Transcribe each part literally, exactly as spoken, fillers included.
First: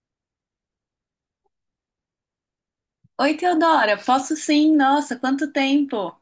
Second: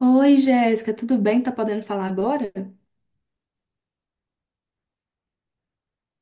Oi, Jéssica, tudo bem? Tá podendo falar agora? Oi, Teodora, posso sim, nossa, quanto tempo!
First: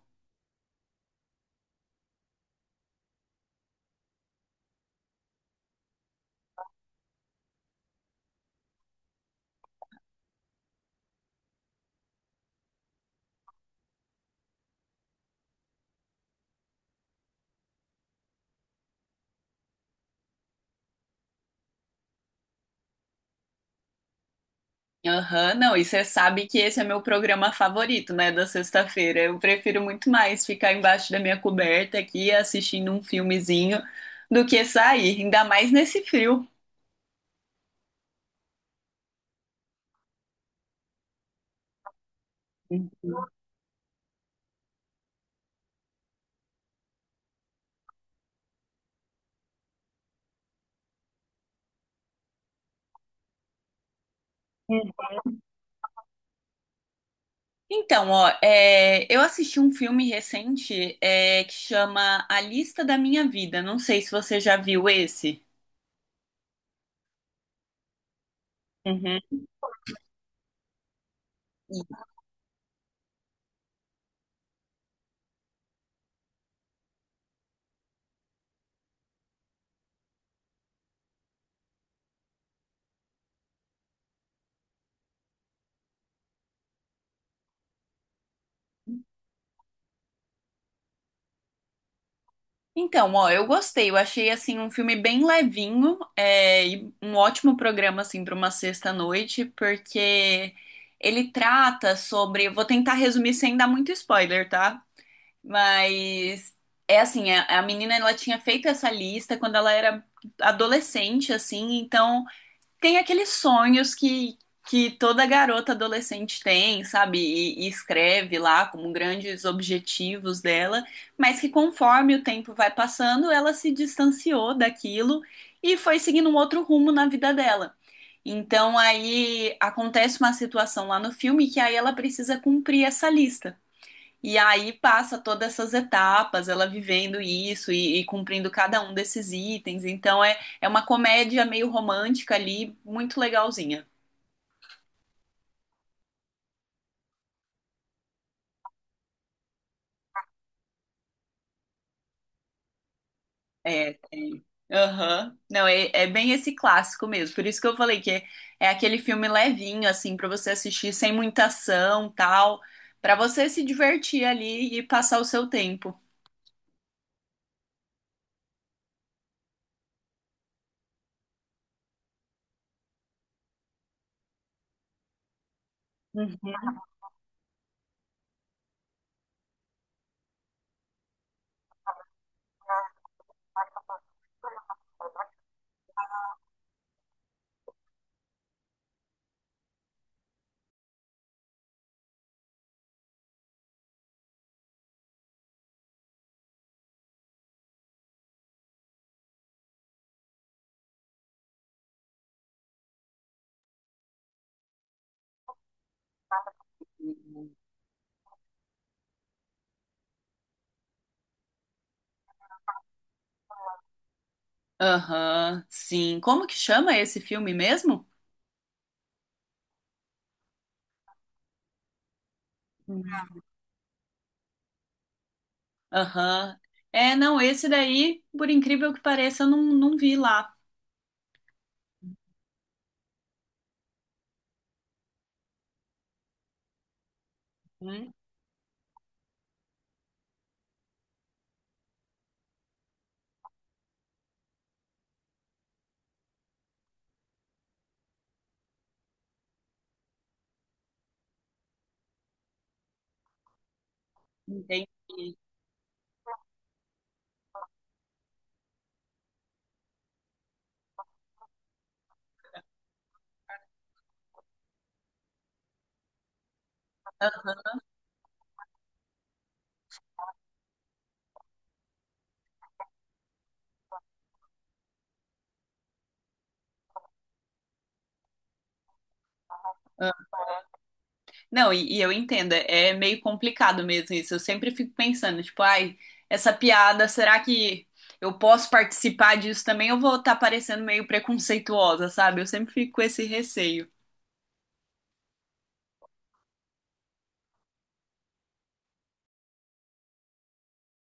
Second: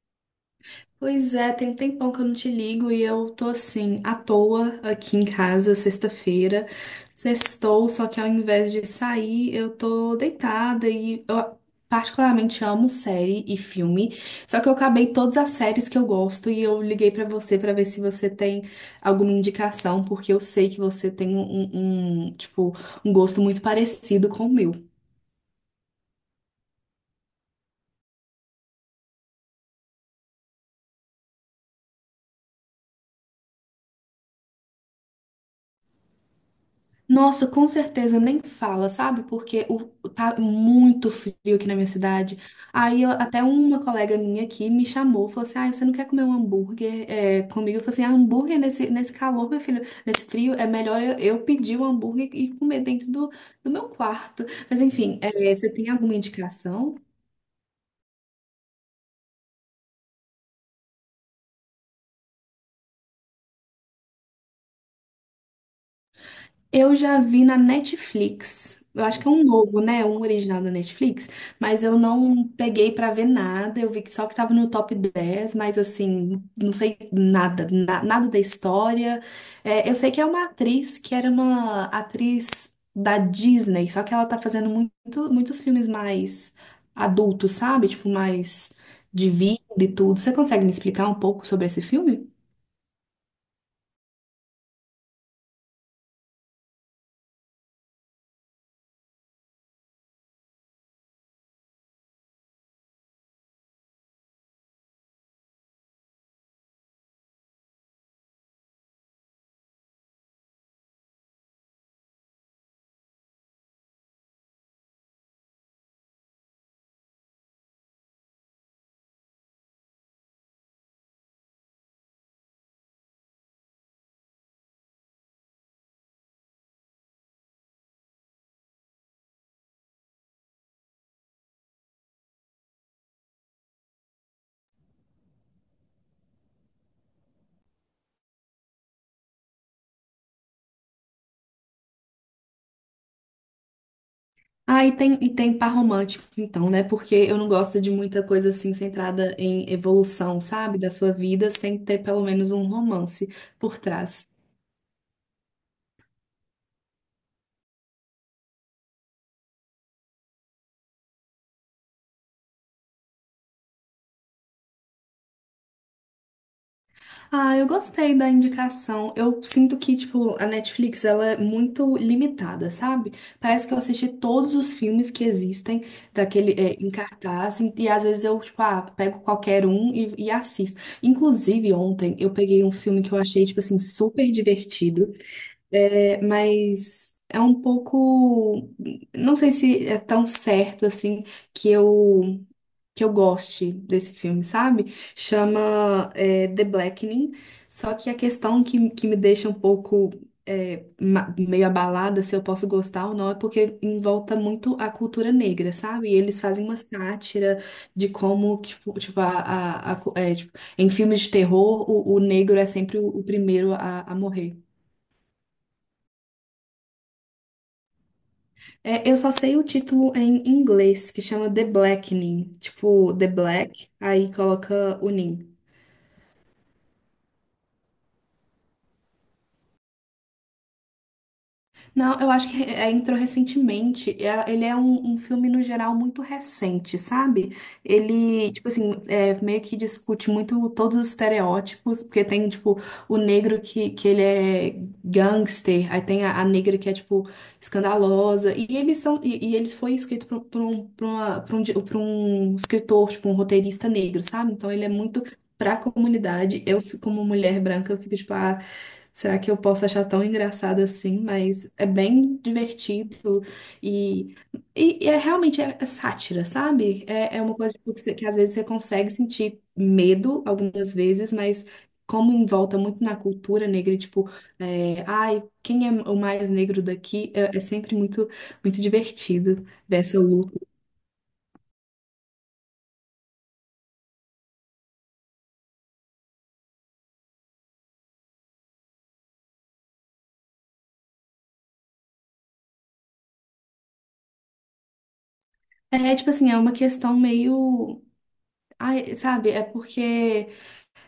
Pois é, tem um tempão que eu não te ligo e eu tô assim, à toa aqui em casa, sexta-feira. Sextou, só que ao invés de sair, eu tô deitada e eu particularmente amo série e filme. Só que eu acabei todas as séries que eu gosto e eu liguei pra você pra ver se você tem alguma indicação, porque eu sei que você tem um, um, um, tipo, um gosto muito parecido com o meu. Aham, não, e você sabe que esse é meu programa favorito, né, da sexta-feira. Eu prefiro muito mais ficar embaixo da minha coberta aqui assistindo um filmezinho do que sair, ainda mais nesse frio. Nossa, com certeza nem fala, sabe? Porque o, o- tá muito frio aqui na minha cidade. Hum. Aí eu- até uma colega minha aqui me chamou, falou assim: Ah, você não quer comer um hambúrguer é, comigo? Eu falei assim: ah, hambúrguer nesse, nesse calor, meu filho, nesse frio, é melhor eu, eu pedir o hambúrguer e comer dentro do, do meu quarto. Mas enfim, é, você tem alguma indicação? Então, ó, é, eu assisti um filme recente, é, que chama A Lista da Minha Vida. Não sei se você já viu esse. Eu já vi na Netflix. Eu acho que é Uhum. um novo, né? Um original da Netflix, mas eu não peguei pra ver nada. Eu vi que só que tava no top dez, mas assim, não sei nada, na- nada da história. É, eu sei que é uma atriz que era uma atriz da Disney, só que ela tá fazendo muito, muitos filmes mais adultos, sabe? Tipo, mais de vida e tudo. Você consegue me explicar um pouco sobre esse filme? Então, ó, eu gostei. Eu achei assim um filme bem levinho, é, e um ótimo programa assim para uma sexta-noite, porque ele trata sobre. Vou tentar resumir sem dar muito spoiler, tá? Mas é assim, a, a menina ela tinha feito essa lista quando ela era adolescente, assim, então tem aqueles sonhos que, que toda garota adolescente tem, sabe? E, e escreve lá como grandes objetivos dela, mas que conforme o tempo vai passando, ela se distanciou daquilo e foi seguindo um outro rumo na vida dela. Então aí acontece uma situação lá no filme que aí ela precisa cumprir essa lista. E aí passa todas essas etapas, ela vivendo isso e, e cumprindo cada um desses itens. Então é, é uma comédia meio romântica ali, muito legalzinha. Ah, e tem, e tem par romântico, então, né? Porque eu não gosto de muita coisa assim centrada em evolução, sabe? Da sua vida, sem ter pelo menos um romance por É, trás. tem. Aham. Não, é, é bem esse clássico mesmo. Por isso que eu falei que é, é aquele filme levinho, assim, pra você assistir sem muita ação, tal, pra você se divertir ali e passar o seu tempo. Ah, eu gostei da indicação. Eu sinto que, tipo, a Netflix, ela é muito limitada, sabe? Parece que eu assisti todos os filmes que existem daquele, Uhum. é, em cartaz, e, e às vezes eu, tipo, ah, pego qualquer um e, e assisto. Inclusive, ontem eu peguei um filme que eu achei, tipo assim, super divertido. É, mas é um pouco, não sei se é tão certo assim que eu que eu goste desse filme, sabe? Chama é, The Blackening. Só que a questão que, que me deixa um pouco é, ma- meio abalada se eu posso gostar ou não é porque envolta muito a cultura negra, sabe? E eles fazem uma sátira de como tipo, tipo, a, a- a cu- é, tipo, em filmes de terror o, o negro é sempre o, o primeiro a a morrer. Aham, sim. Como que chama esse filme mesmo? É, eu só sei o título em inglês, que chama The Blackening. Tipo, The Black, aí coloca o Ning. Aham. É, não, esse daí, por incrível que pareça, eu não, não vi lá. Não, eu acho que é, entrou recentemente. É- Ele é um, um filme, no geral, muito recente, sabe? Hum? Ele, tipo assim, é, meio que discute muito todos os estereótipos, porque tem, tipo, o negro que, que ele é gangster, aí tem a, a negra que é, tipo, escandalosa. E eles são, e, e eles foi escrito por, por um, por uma- por um, di- por um escritor, tipo, um roteirista negro, sabe? Então ele Entendi. é muito. Pra comunidade, eu como mulher branca, eu fico tipo, ah, será que eu posso achar tão engraçado assim? Mas é bem divertido e, e, e é realmente é, é sátira, sabe? É, é uma coisa tipo, que, você- que às vezes você consegue sentir medo algumas vezes, mas como envolta muito na cultura negra, e, tipo, é, ai, quem é o mais negro daqui? É, é sempre muito, muito divertido ver Ah, essa luta. não, e, e eu entendo, é meio complicado mesmo isso. Eu sempre fico pensando, tipo, ai, essa piada, será que eu posso participar disso também? Eu vou estar parecendo meio preconceituosa, sabe? Eu sempre fico com esse receio. É tipo assim, é uma questão meio. Ai, sabe? É porque.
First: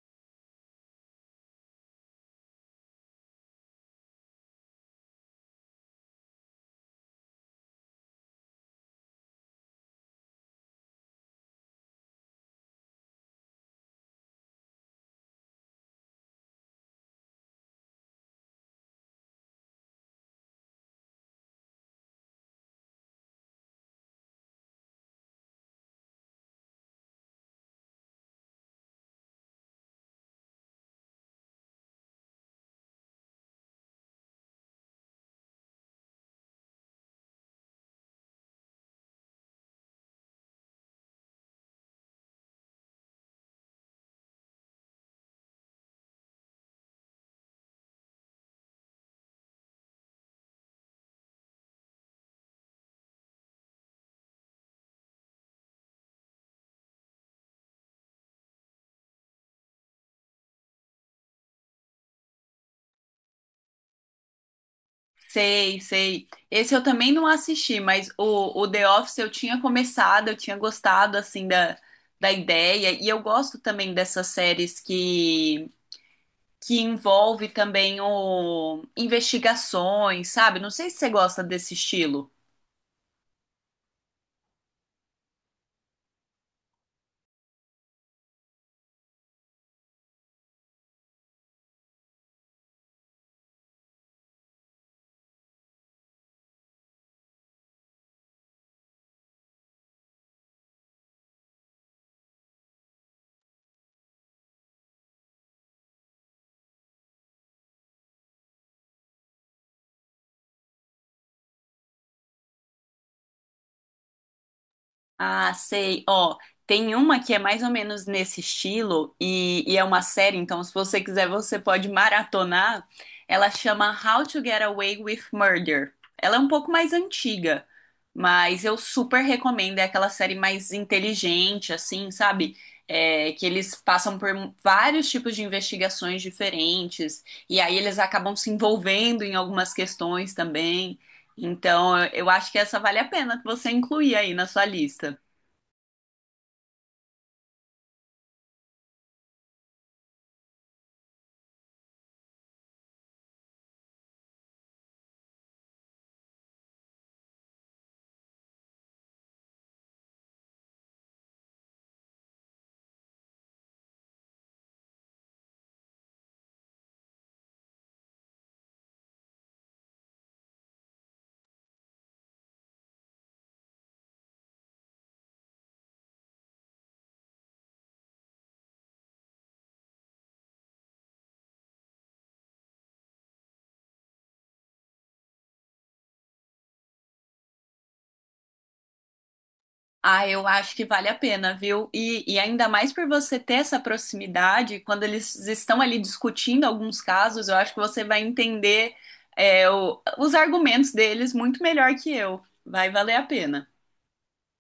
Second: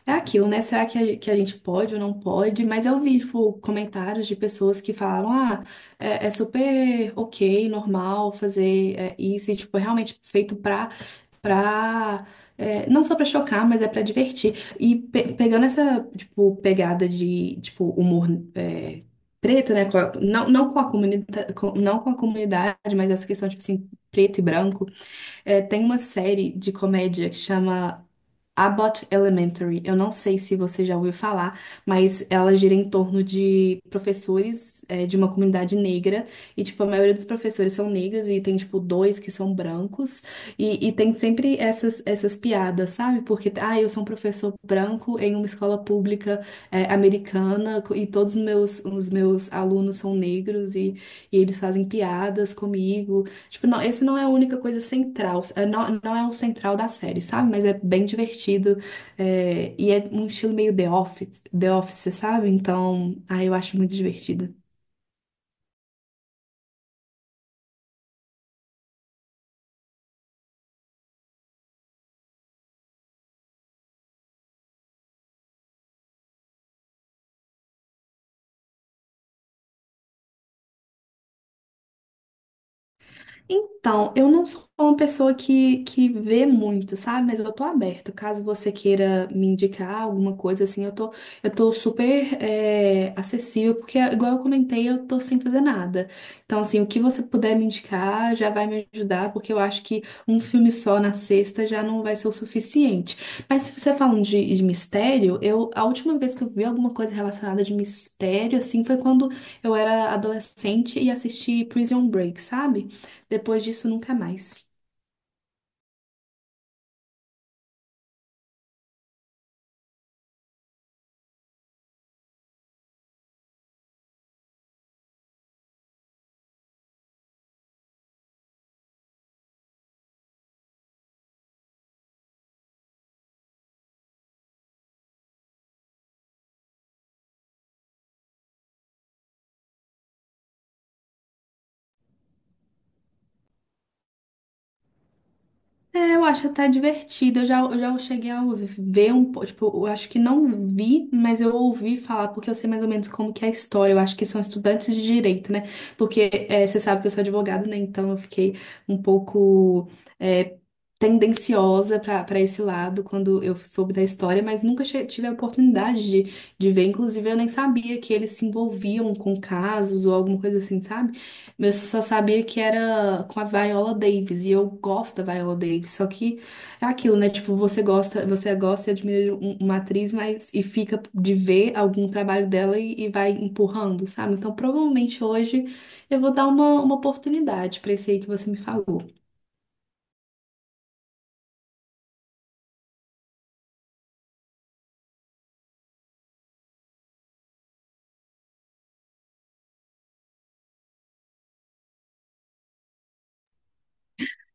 É aquilo, né? Será que a, ge- que a gente pode ou não pode? Mas eu vi, tipo, comentários de pessoas que falaram, ah, é, é super ok, normal fazer é, isso, e, tipo, é realmente feito pra, pra é, não só pra chocar, mas é pra divertir. E pe- pegando essa, tipo, pegada de, tipo, humor é, preto, né? Com a- não, não com a comunidade, não com a comunidade, mas essa questão, tipo assim, preto e branco, é, tem uma série de comédia que chama Abbott Elementary. Eu não sei se você já ouviu falar, mas ela gira em torno de professores é, de uma comunidade negra. E, tipo, a maioria dos professores são negros e tem, tipo, dois que são brancos. E, e tem sempre essas, essas piadas, sabe? Porque, ah, eu sou um professor branco em uma escola pública é, americana co- e todos os meus, os meus alunos são negros e, e eles fazem piadas comigo. Tipo, não, esse não é a única coisa central, é, não, não é o central da série, sabe? Mas é bem divertido, é, e é um estilo meio The Office, The Office, sabe? Então, ah, eu acho muito divertido. Sei, sei. Esse eu também não assisti, mas o, o The Office eu tinha começado, eu tinha gostado, assim, da, da ideia. E eu gosto também dessas séries que que envolve também o investigações, sabe? Não sei se você gosta desse estilo. Então, eu não sou uma pessoa que, que vê muito, sabe? Mas eu tô aberta. Caso você queira me indicar alguma coisa assim, eu tô, eu tô super é, acessível, porque, igual eu comentei, eu tô sem fazer nada. Então, assim, o que você puder me indicar já vai me ajudar, porque eu acho que um filme só na sexta já não vai ser o suficiente. Mas se você falando de, de mistério, eu, a última vez que eu vi alguma coisa relacionada de mistério, assim, foi quando eu era adolescente e assisti Prison Break, sabe? Depois disso, nunca mais. Ah, sei. Ó, tem uma que é mais ou menos nesse estilo e, e é uma série, então se você quiser você pode maratonar. Ela chama How to Get Away with Murder. Ela é um pouco mais antiga, mas eu super recomendo. É aquela série mais inteligente, assim, sabe? É, que eles passam por vários tipos de investigações diferentes e aí eles acabam se envolvendo em algumas questões também. Então, eu eu acho que essa vale a pena você incluir aí na sua lista. É, eu acho até divertido. Eu já, eu já cheguei a ouvir- ver um pouco. Tipo, eu acho que não vi, mas eu ouvi falar, porque eu sei mais ou menos como que é a história. Eu acho que são estudantes de direito, né? Porque é, você sabe que eu sou advogada, né? Então eu fiquei um pouco é, tendenciosa para para esse lado quando eu soube da história, mas nunca che- tive a oportunidade de, de ver. Inclusive, eu nem sabia que eles se envolviam com casos ou alguma coisa assim, sabe? Mas eu só sabia que era com a Viola Davis, e eu gosto da Viola Davis, só que é aquilo, né? Tipo, você gosta, você gosta e admira um- uma atriz, mas e fica de ver algum trabalho dela e, e vai empurrando, sabe? Então, provavelmente hoje eu vou dar uma, uma oportunidade pra esse aí que você me falou. Ah, eu acho que vale a pena, viu? E, e ainda mais por você ter essa proximidade, quando eles estão ali discutindo alguns casos, eu acho que você vai entender, é, o- os argumentos deles muito melhor que eu. Vai valer a pena.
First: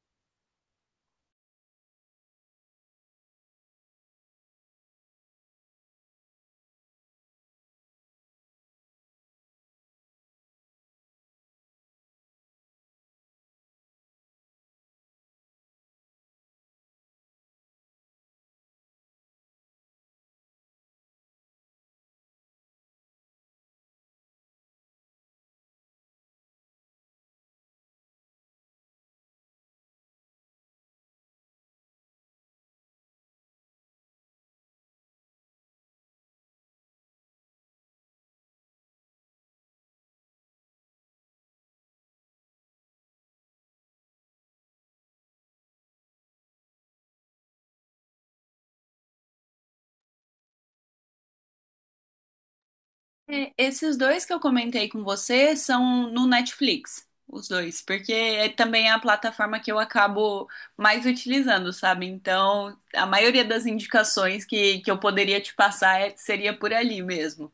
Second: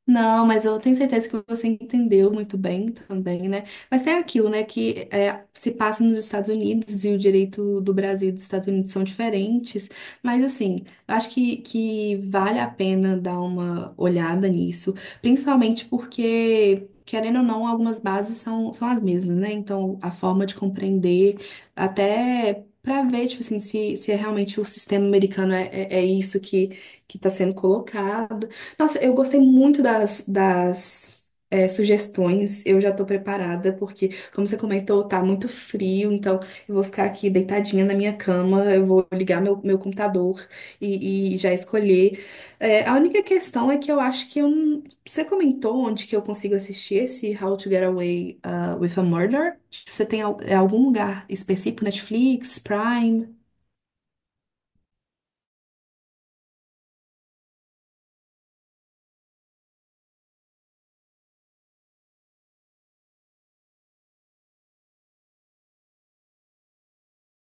Não, mas eu tenho certeza que você entendeu muito bem também, né? Mas tem aquilo, né, que é, se passa nos Estados Unidos e o direito do Brasil e dos Estados Unidos são diferentes. Mas, assim, eu acho que, que vale a pena dar uma olhada nisso, principalmente porque. Querendo ou não, algumas bases são, são as mesmas, né? Então, a forma de compreender, até para ver, tipo assim, se, se é realmente o sistema americano é, é, é isso que, que está sendo colocado. Nossa, eu gostei muito das, das é, sugestões. Eu já tô preparada, porque, como você comentou, tá muito frio, então eu vou ficar aqui deitadinha na minha cama, eu vou ligar meu, meu computador e, e já escolher. É, a única questão é que eu acho que eu não... Você comentou onde que eu consigo assistir esse How to Get Away uh, with a Murder? Você tem al- é algum lugar específico, Netflix, Prime? É, esses dois que eu comentei com você são no Netflix, os dois, porque é também a plataforma que eu acabo mais utilizando, sabe? Então, a maioria das indicações que, que eu poderia te passar é- seria por ali mesmo.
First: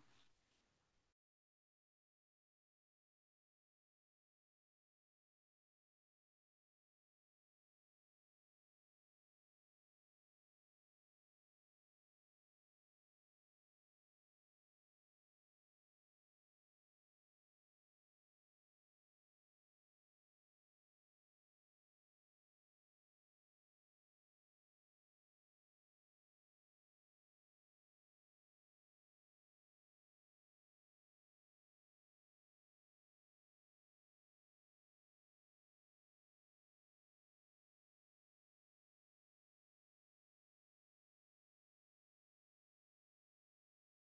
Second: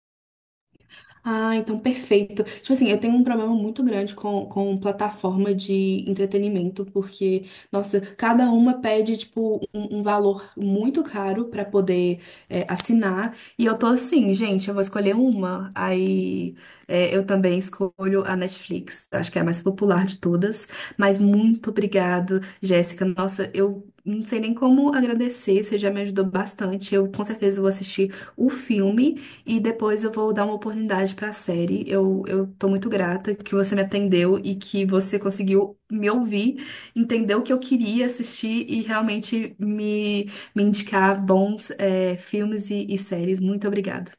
Ah, então perfeito. Tipo assim, eu tenho um problema muito grande com, com plataforma de entretenimento, porque, nossa, cada uma pede, tipo, um, um valor muito caro pra poder é, assinar. E eu tô assim, gente, eu vou escolher uma. Aí é, eu também escolho a Netflix, acho que é a mais popular de todas. Mas muito obrigado, Jéssica. Nossa, eu. Não sei nem como agradecer, você já me ajudou bastante. Eu com certeza vou assistir o filme. E depois eu vou dar uma oportunidade pra série. Eu, eu tô muito grata que você me atendeu e que você conseguiu me ouvir, entender o que eu queria assistir e realmente me, me indicar bons é, filmes e, e séries. Muito obrigada.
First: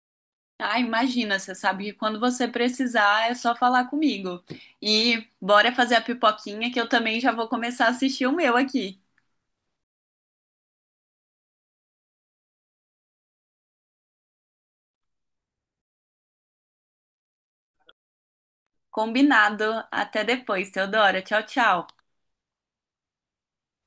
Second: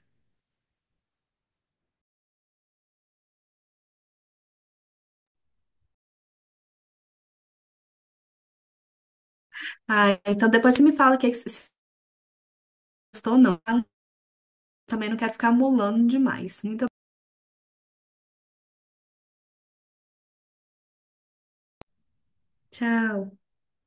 Ah, imagina, você sabe que quando você precisar é só falar comigo. E bora fazer a pipoquinha que eu também já vou começar a assistir o meu aqui. Ah, então depois você me fala o que é que você gostou ou não. Também não quero ficar molando demais. Muito obrigada. Combinado. Até depois, Teodora. Tchau, tchau. Tchau.